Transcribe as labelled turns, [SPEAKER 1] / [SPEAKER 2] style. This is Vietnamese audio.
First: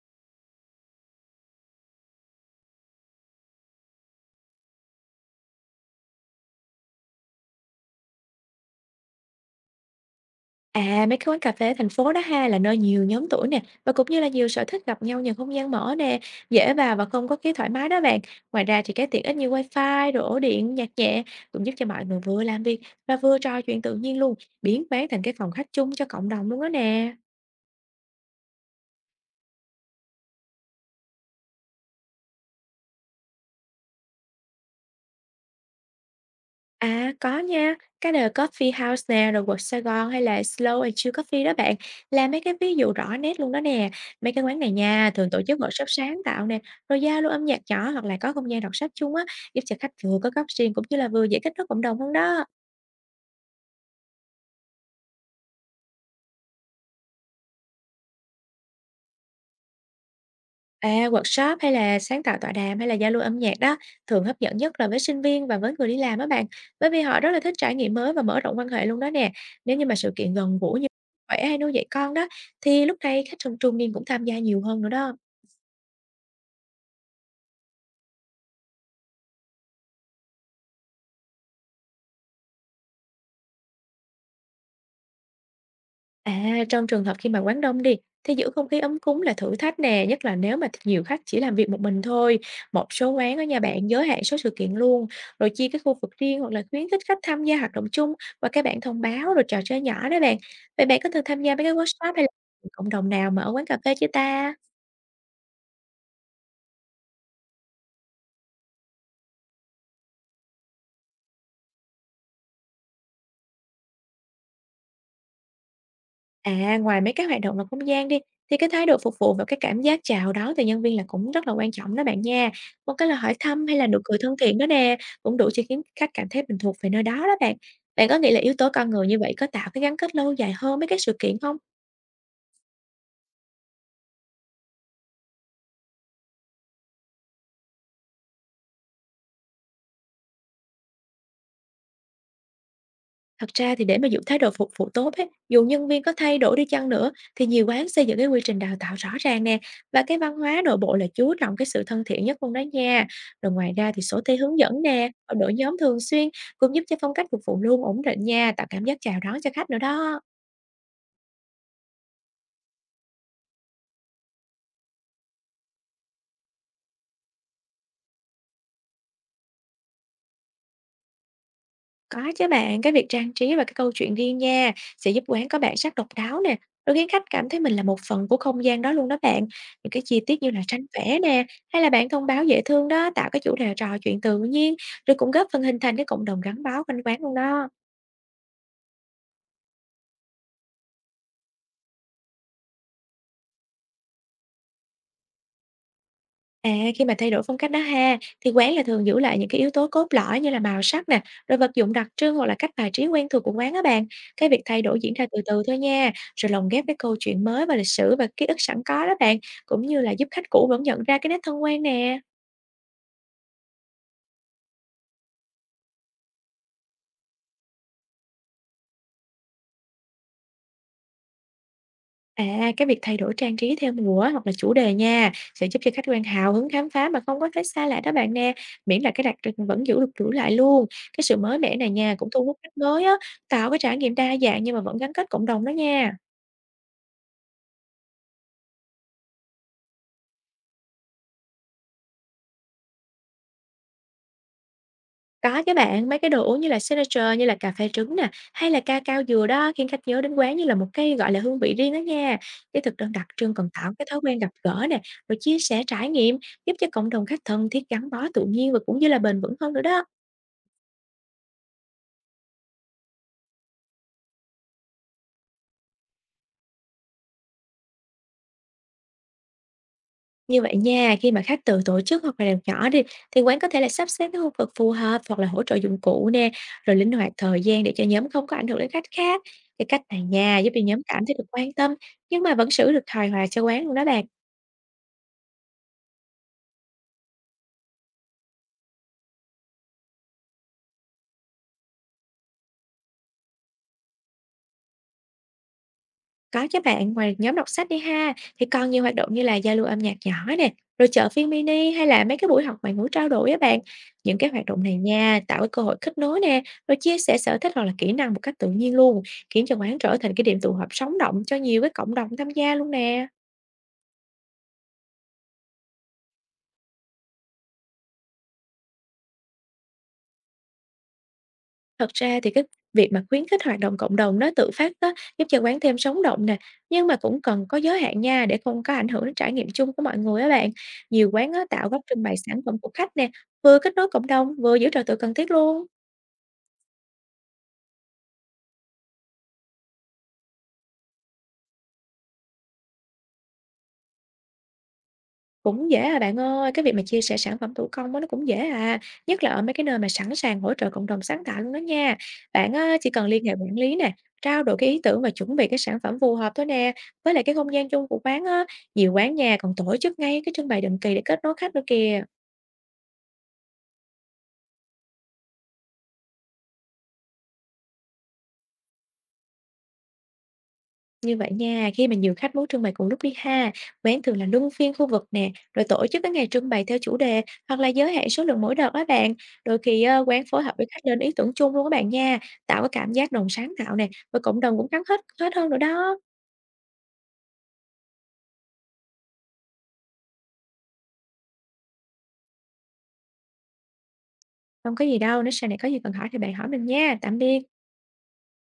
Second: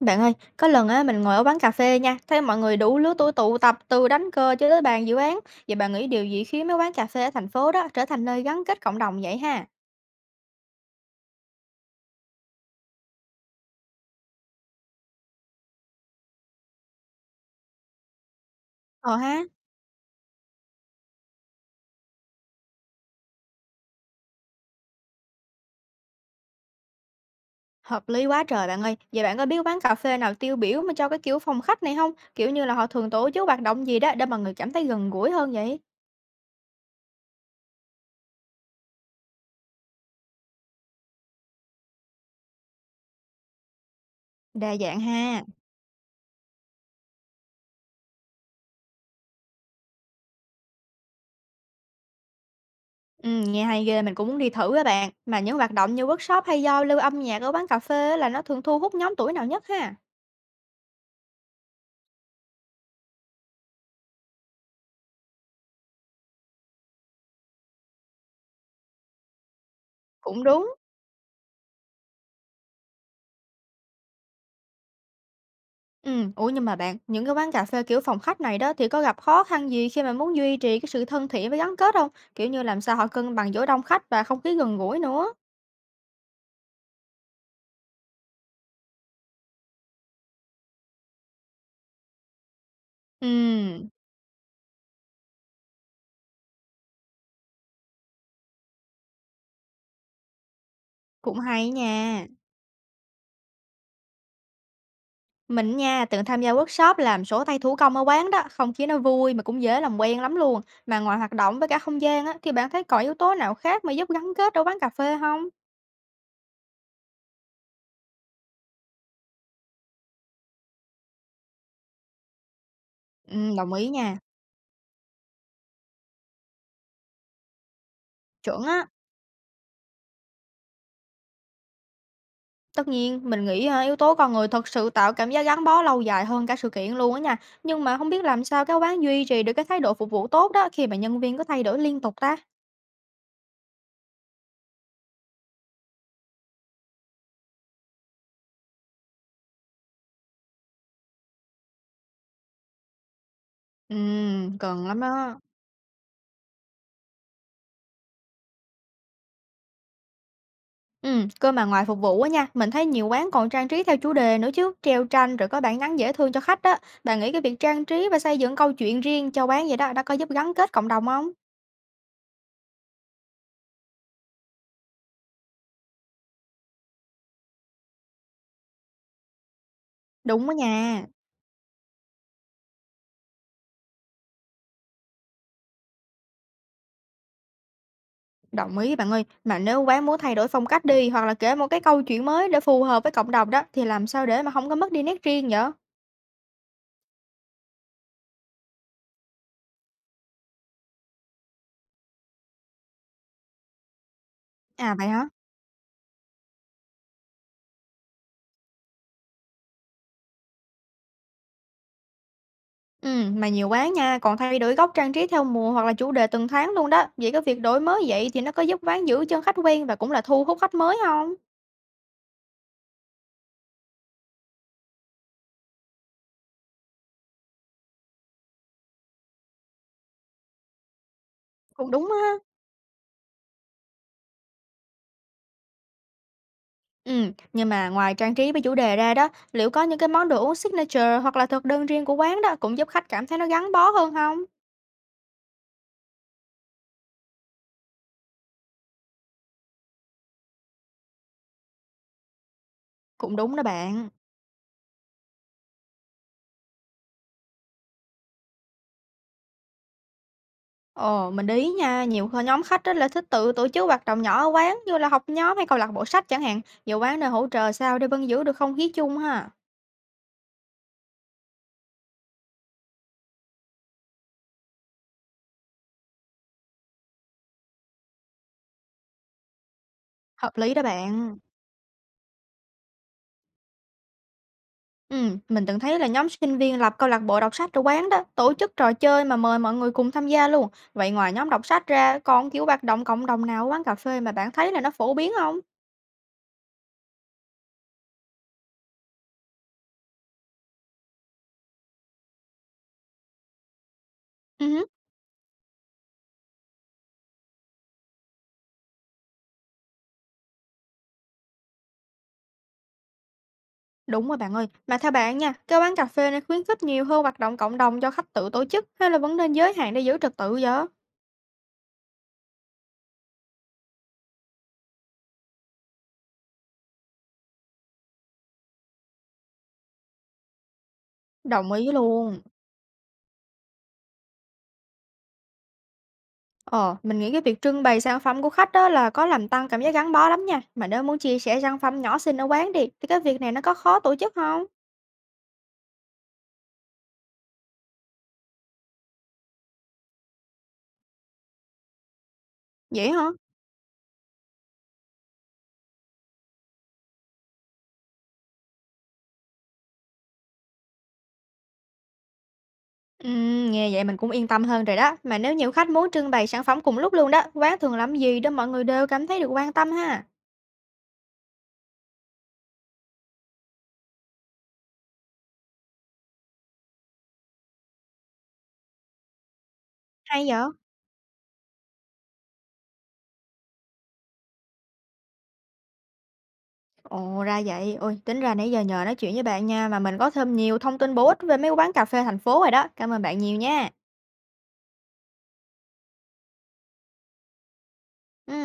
[SPEAKER 1] Bạn ơi, có lần á mình ngồi ở quán cà phê nha, thấy mọi người đủ lứa tuổi tụ tập từ đánh cờ cho tới bàn dự án. Vậy bạn nghĩ điều gì khiến mấy quán cà phê ở thành phố đó trở thành nơi gắn kết cộng đồng vậy ha?
[SPEAKER 2] À, mấy cái quán cà phê ở thành phố đó ha, là nơi nhiều nhóm tuổi nè, và cũng như là nhiều sở thích gặp nhau nhờ không gian mở nè, dễ vào và không có cái thoải mái đó bạn. Ngoài ra thì cái
[SPEAKER 1] Ờ
[SPEAKER 2] tiện ích
[SPEAKER 1] ha,
[SPEAKER 2] như wifi, rồi ổ điện, nhạc nhẹ cũng giúp cho mọi người vừa làm việc và vừa trò chuyện tự nhiên luôn, biến quán thành cái phòng khách chung cho cộng đồng luôn đó nè.
[SPEAKER 1] hợp lý quá trời bạn ơi. Vậy bạn có biết quán cà phê nào tiêu biểu mà cho cái kiểu phòng khách này không? Kiểu như là họ thường tổ chức hoạt động gì đó để mọi người cảm thấy gần gũi hơn vậy?
[SPEAKER 2] À, có nha, cái The Coffee House nè, rồi quận Sài Gòn hay là Slow and Chill Coffee đó bạn, là mấy cái ví dụ rõ nét luôn đó nè. Mấy cái quán này
[SPEAKER 1] Đa dạng
[SPEAKER 2] nha, thường tổ
[SPEAKER 1] ha.
[SPEAKER 2] chức workshop sáng tạo nè, rồi giao lưu âm nhạc nhỏ hoặc là có không gian đọc sách chung á, giúp cho khách vừa có góc riêng cũng như là vừa dễ kết nối cộng đồng hơn đó.
[SPEAKER 1] Ừ, nghe hay ghê, mình cũng muốn đi thử các bạn. Mà những hoạt động như workshop hay giao lưu âm nhạc ở quán cà phê á là nó thường thu hút nhóm tuổi nào nhất ha?
[SPEAKER 2] À, workshop hay là sáng tạo tọa đàm hay là giao lưu âm nhạc đó, thường hấp dẫn nhất là với sinh viên và với người đi làm á bạn. Bởi vì họ rất là thích trải nghiệm mới và mở rộng quan hệ luôn đó nè. Nếu như mà sự kiện
[SPEAKER 1] Cũng
[SPEAKER 2] gần
[SPEAKER 1] đúng.
[SPEAKER 2] gũi như khỏe hay nuôi dạy con đó, thì lúc này khách trong trung niên cũng tham gia nhiều hơn nữa đó.
[SPEAKER 1] Ừ, ủa, nhưng mà bạn, những cái quán cà phê, kiểu, phòng khách này đó thì có gặp khó khăn gì khi mà muốn duy trì cái sự thân thiện với gắn kết không? Kiểu như, làm sao họ cân bằng giữa đông khách và không khí gần gũi nữa?
[SPEAKER 2] À, trong trường hợp khi mà quán đông đi, thì giữ không khí ấm cúng là thử thách nè, nhất là nếu mà nhiều khách chỉ làm việc một mình thôi. Một số quán ở nhà
[SPEAKER 1] Ừ,
[SPEAKER 2] bạn giới hạn số sự kiện luôn, rồi chia cái khu vực riêng hoặc là khuyến khích khách tham gia hoạt động chung và các bạn thông báo rồi trò chơi nhỏ đó bạn. Vậy bạn có thường
[SPEAKER 1] cũng
[SPEAKER 2] tham gia mấy
[SPEAKER 1] hay
[SPEAKER 2] cái workshop hay
[SPEAKER 1] nha.
[SPEAKER 2] là cộng đồng nào mà ở quán cà phê chưa ta?
[SPEAKER 1] Mình nha, từng tham gia workshop làm sổ tay thủ công ở quán đó, không khí nó vui mà cũng dễ làm quen lắm luôn. Mà ngoài hoạt động với cả không gian á, thì bạn thấy còn yếu tố nào khác mà giúp gắn kết ở quán cà phê không?
[SPEAKER 2] À, ngoài mấy cái hoạt động ngoài không gian đi, thì cái thái độ phục vụ và cái cảm giác chào đón từ nhân viên là cũng rất là quan trọng đó bạn nha. Một cái là hỏi thăm
[SPEAKER 1] Đồng
[SPEAKER 2] hay là
[SPEAKER 1] ý
[SPEAKER 2] nụ
[SPEAKER 1] nha,
[SPEAKER 2] cười thân thiện đó nè, cũng đủ cho khiến khách cảm thấy mình thuộc về nơi đó đó bạn. Bạn có nghĩ là yếu
[SPEAKER 1] chuẩn
[SPEAKER 2] tố
[SPEAKER 1] á.
[SPEAKER 2] con người như vậy có tạo cái gắn kết lâu dài hơn mấy cái sự kiện không?
[SPEAKER 1] Tất nhiên, mình nghĩ, a, yếu tố con người thật sự tạo cảm giác gắn bó lâu dài hơn cả sự kiện luôn á nha. Nhưng mà không biết làm sao cái quán duy trì được cái thái độ phục vụ tốt đó khi mà nhân viên có thay đổi liên tục ta?
[SPEAKER 2] Thật ra thì để mà giữ thái độ phục vụ tốt ấy, dù nhân viên có thay đổi đi chăng nữa thì nhiều quán xây dựng cái quy trình đào tạo rõ ràng nè và cái văn hóa nội bộ là chú trọng cái sự thân thiện nhất luôn đó nha. Rồi ngoài ra thì sổ tay hướng dẫn
[SPEAKER 1] Cần lắm
[SPEAKER 2] nè, và
[SPEAKER 1] đó.
[SPEAKER 2] đội nhóm thường xuyên cũng giúp cho phong cách phục vụ luôn ổn định nha, tạo cảm giác chào đón cho khách nữa đó.
[SPEAKER 1] Cơ mà ngoài phục vụ á nha, mình thấy nhiều quán còn trang trí theo chủ đề nữa chứ, treo tranh rồi có bảng nhắn dễ thương cho khách đó. Bạn nghĩ cái việc trang trí và xây dựng câu chuyện riêng cho quán vậy đó, đã có giúp gắn kết cộng đồng không?
[SPEAKER 2] Có chứ bạn, cái việc trang trí và cái câu chuyện riêng nha sẽ giúp quán có bản sắc độc đáo nè, rồi khiến khách cảm thấy mình là một phần của không gian đó luôn đó bạn. Những cái chi tiết
[SPEAKER 1] Đúng
[SPEAKER 2] như
[SPEAKER 1] đó
[SPEAKER 2] là tranh
[SPEAKER 1] nha.
[SPEAKER 2] vẽ nè, hay là bạn thông báo dễ thương đó tạo cái chủ đề trò chuyện tự nhiên, rồi cũng góp phần hình thành cái cộng đồng gắn bó quanh quán luôn đó.
[SPEAKER 1] Đồng ý bạn ơi, mà nếu quán muốn thay đổi phong cách đi hoặc là kể một cái câu chuyện mới để phù hợp với cộng đồng đó thì làm sao để mà không có mất đi nét riêng vậy?
[SPEAKER 2] À, khi mà thay đổi phong cách đó ha, thì quán là thường giữ lại những cái yếu tố cốt lõi như là màu sắc nè, rồi vật dụng đặc trưng hoặc là cách bài trí quen thuộc của quán á bạn. Cái việc thay
[SPEAKER 1] À
[SPEAKER 2] đổi
[SPEAKER 1] vậy
[SPEAKER 2] diễn ra
[SPEAKER 1] hả?
[SPEAKER 2] từ từ thôi nha, rồi lồng ghép cái câu chuyện mới và lịch sử và ký ức sẵn có đó bạn, cũng như là giúp khách cũ vẫn nhận ra cái nét thân quen nè.
[SPEAKER 1] Ừ, mà nhiều quán nha, còn thay đổi góc trang trí theo mùa hoặc là chủ đề từng tháng luôn đó. Vậy cái việc đổi mới vậy thì nó có giúp quán giữ chân khách quen và cũng là thu hút khách mới không?
[SPEAKER 2] À, cái việc thay đổi trang trí theo mùa hoặc là chủ đề nha, sẽ giúp cho khách quan hào hứng khám phá mà không có thấy xa lạ đó bạn nè, miễn là cái đặc trưng vẫn giữ lại luôn. Cái sự mới mẻ
[SPEAKER 1] Cũng
[SPEAKER 2] này
[SPEAKER 1] đúng
[SPEAKER 2] nha, cũng
[SPEAKER 1] á.
[SPEAKER 2] thu hút khách mới á, tạo cái trải nghiệm đa dạng nhưng mà vẫn gắn kết cộng đồng đó nha.
[SPEAKER 1] Ừ, nhưng mà ngoài trang trí với chủ đề ra đó, liệu có những cái món đồ uống signature hoặc là thực đơn riêng của quán đó cũng giúp khách cảm thấy nó gắn bó hơn không?
[SPEAKER 2] Có chứ bạn, mấy cái đồ uống như là Signature, như là cà phê trứng nè, hay là ca cao dừa đó khiến khách nhớ đến quán như là một cái, gọi là, hương vị riêng đó nha. Cái thực đơn đặc
[SPEAKER 1] Cũng
[SPEAKER 2] trưng
[SPEAKER 1] đúng đó
[SPEAKER 2] còn tạo cái
[SPEAKER 1] bạn.
[SPEAKER 2] thói quen gặp gỡ nè, rồi chia sẻ trải nghiệm, giúp cho cộng đồng khách thân thiết gắn bó tự nhiên và cũng như là bền vững hơn nữa đó.
[SPEAKER 1] Ờ, mình để ý nha, nhiều nhóm khách rất là thích tự tổ chức hoạt động nhỏ ở quán như là học nhóm hay câu lạc bộ sách chẳng hạn. Nhiều quán nơi hỗ trợ sao để vẫn giữ được không khí chung ha.
[SPEAKER 2] Như vậy nha, khi mà khách tự tổ chức hoặc là làm nhỏ đi, thì quán có thể là sắp xếp cái khu vực phù hợp hoặc là hỗ trợ dụng cụ nè, rồi linh hoạt thời gian để cho nhóm không có ảnh hưởng đến khách khác. Cái cách này
[SPEAKER 1] Hợp
[SPEAKER 2] nha, giúp
[SPEAKER 1] lý
[SPEAKER 2] cho
[SPEAKER 1] đó
[SPEAKER 2] nhóm cảm thấy
[SPEAKER 1] bạn.
[SPEAKER 2] được quan tâm, nhưng mà vẫn giữ được hài hòa cho quán luôn đó bạn.
[SPEAKER 1] Ừ, mình từng thấy là nhóm sinh viên lập câu lạc bộ đọc sách ở quán đó, tổ chức trò chơi mà mời mọi người cùng tham gia luôn. Vậy ngoài nhóm đọc sách ra, còn kiểu hoạt động cộng đồng nào ở quán cà phê mà bạn thấy là nó phổ biến không?
[SPEAKER 2] Có chứ bạn, ngoài nhóm đọc sách đi ha, thì còn nhiều hoạt động như là giao lưu âm nhạc nhỏ nè, rồi chợ phiên mini hay là mấy cái buổi học ngoại ngữ trao đổi á bạn. Những cái hoạt
[SPEAKER 1] Ừ,
[SPEAKER 2] động
[SPEAKER 1] hứ,
[SPEAKER 2] này nha, tạo cái cơ hội kết nối nè, rồi chia sẻ sở thích hoặc là kỹ năng một cách tự nhiên luôn, khiến cho quán trở thành cái điểm tụ họp sống động cho nhiều cái cộng đồng tham gia luôn nè.
[SPEAKER 1] đúng rồi bạn ơi. Mà theo bạn nha, cái quán cà phê nên khuyến khích nhiều hơn hoạt động cộng đồng cho khách tự tổ chức hay là vẫn nên giới hạn để giữ trật tự vậy?
[SPEAKER 2] Thật ra thì cái việc mà khuyến khích hoạt động cộng đồng nó tự phát đó giúp cho quán thêm sống động nè, nhưng mà cũng cần có giới hạn nha để không có ảnh hưởng đến trải nghiệm chung của mọi người á bạn. Nhiều quán á,
[SPEAKER 1] Đồng
[SPEAKER 2] tạo
[SPEAKER 1] ý
[SPEAKER 2] góc trưng bày
[SPEAKER 1] luôn.
[SPEAKER 2] sản phẩm của khách nè, vừa kết nối cộng đồng, vừa giữ trật tự cần thiết luôn.
[SPEAKER 1] Ờ, mình nghĩ cái việc trưng bày sản phẩm của khách đó là có làm tăng cảm giác gắn bó lắm nha. Mà nếu muốn chia sẻ sản phẩm nhỏ xinh ở quán đi, thì cái việc này nó có khó tổ chức không?
[SPEAKER 2] Cũng dễ à bạn ơi, cái việc mà chia sẻ sản phẩm thủ công á, nó cũng dễ à, nhất là ở mấy cái nơi mà sẵn sàng hỗ trợ cộng đồng sáng tạo luôn đó nha. Bạn á,
[SPEAKER 1] Vậy
[SPEAKER 2] chỉ cần
[SPEAKER 1] hả?
[SPEAKER 2] liên hệ quản lý nè, trao đổi cái ý tưởng và chuẩn bị cái sản phẩm phù hợp thôi nè. Với lại cái không gian chung của quán á, nhiều quán nhà còn tổ chức ngay cái trưng bày định kỳ để kết nối khách nữa kìa.
[SPEAKER 1] Ừ, nghe vậy mình cũng yên tâm hơn rồi đó. Mà nếu nhiều khách muốn trưng bày sản phẩm cùng lúc luôn đó, quán thường làm gì để mọi người đều cảm thấy được quan tâm ha?
[SPEAKER 2] Như vậy nha, khi mà nhiều khách muốn trưng bày cùng lúc đi ha, quán thường là luân phiên khu vực nè, rồi tổ chức các ngày trưng bày theo chủ đề hoặc là giới hạn số lượng mỗi đợt á bạn. Đôi khi quán
[SPEAKER 1] Hay vậy?
[SPEAKER 2] phối hợp với khách lên ý tưởng chung luôn các bạn nha, tạo cái cảm giác đồng sáng tạo nè, và cộng đồng cũng gắn kết hết hơn nữa đó.
[SPEAKER 1] Ồ, ra vậy. Ôi, tính ra nãy giờ nhờ nói chuyện với bạn nha, mà mình có thêm nhiều thông tin bổ ích về mấy quán cà phê thành phố rồi đó. Cảm ơn bạn nhiều nha.
[SPEAKER 2] Không có gì đâu, nếu sau này có gì cần hỏi thì bạn hỏi mình nha. Tạm biệt.
[SPEAKER 1] Ừ.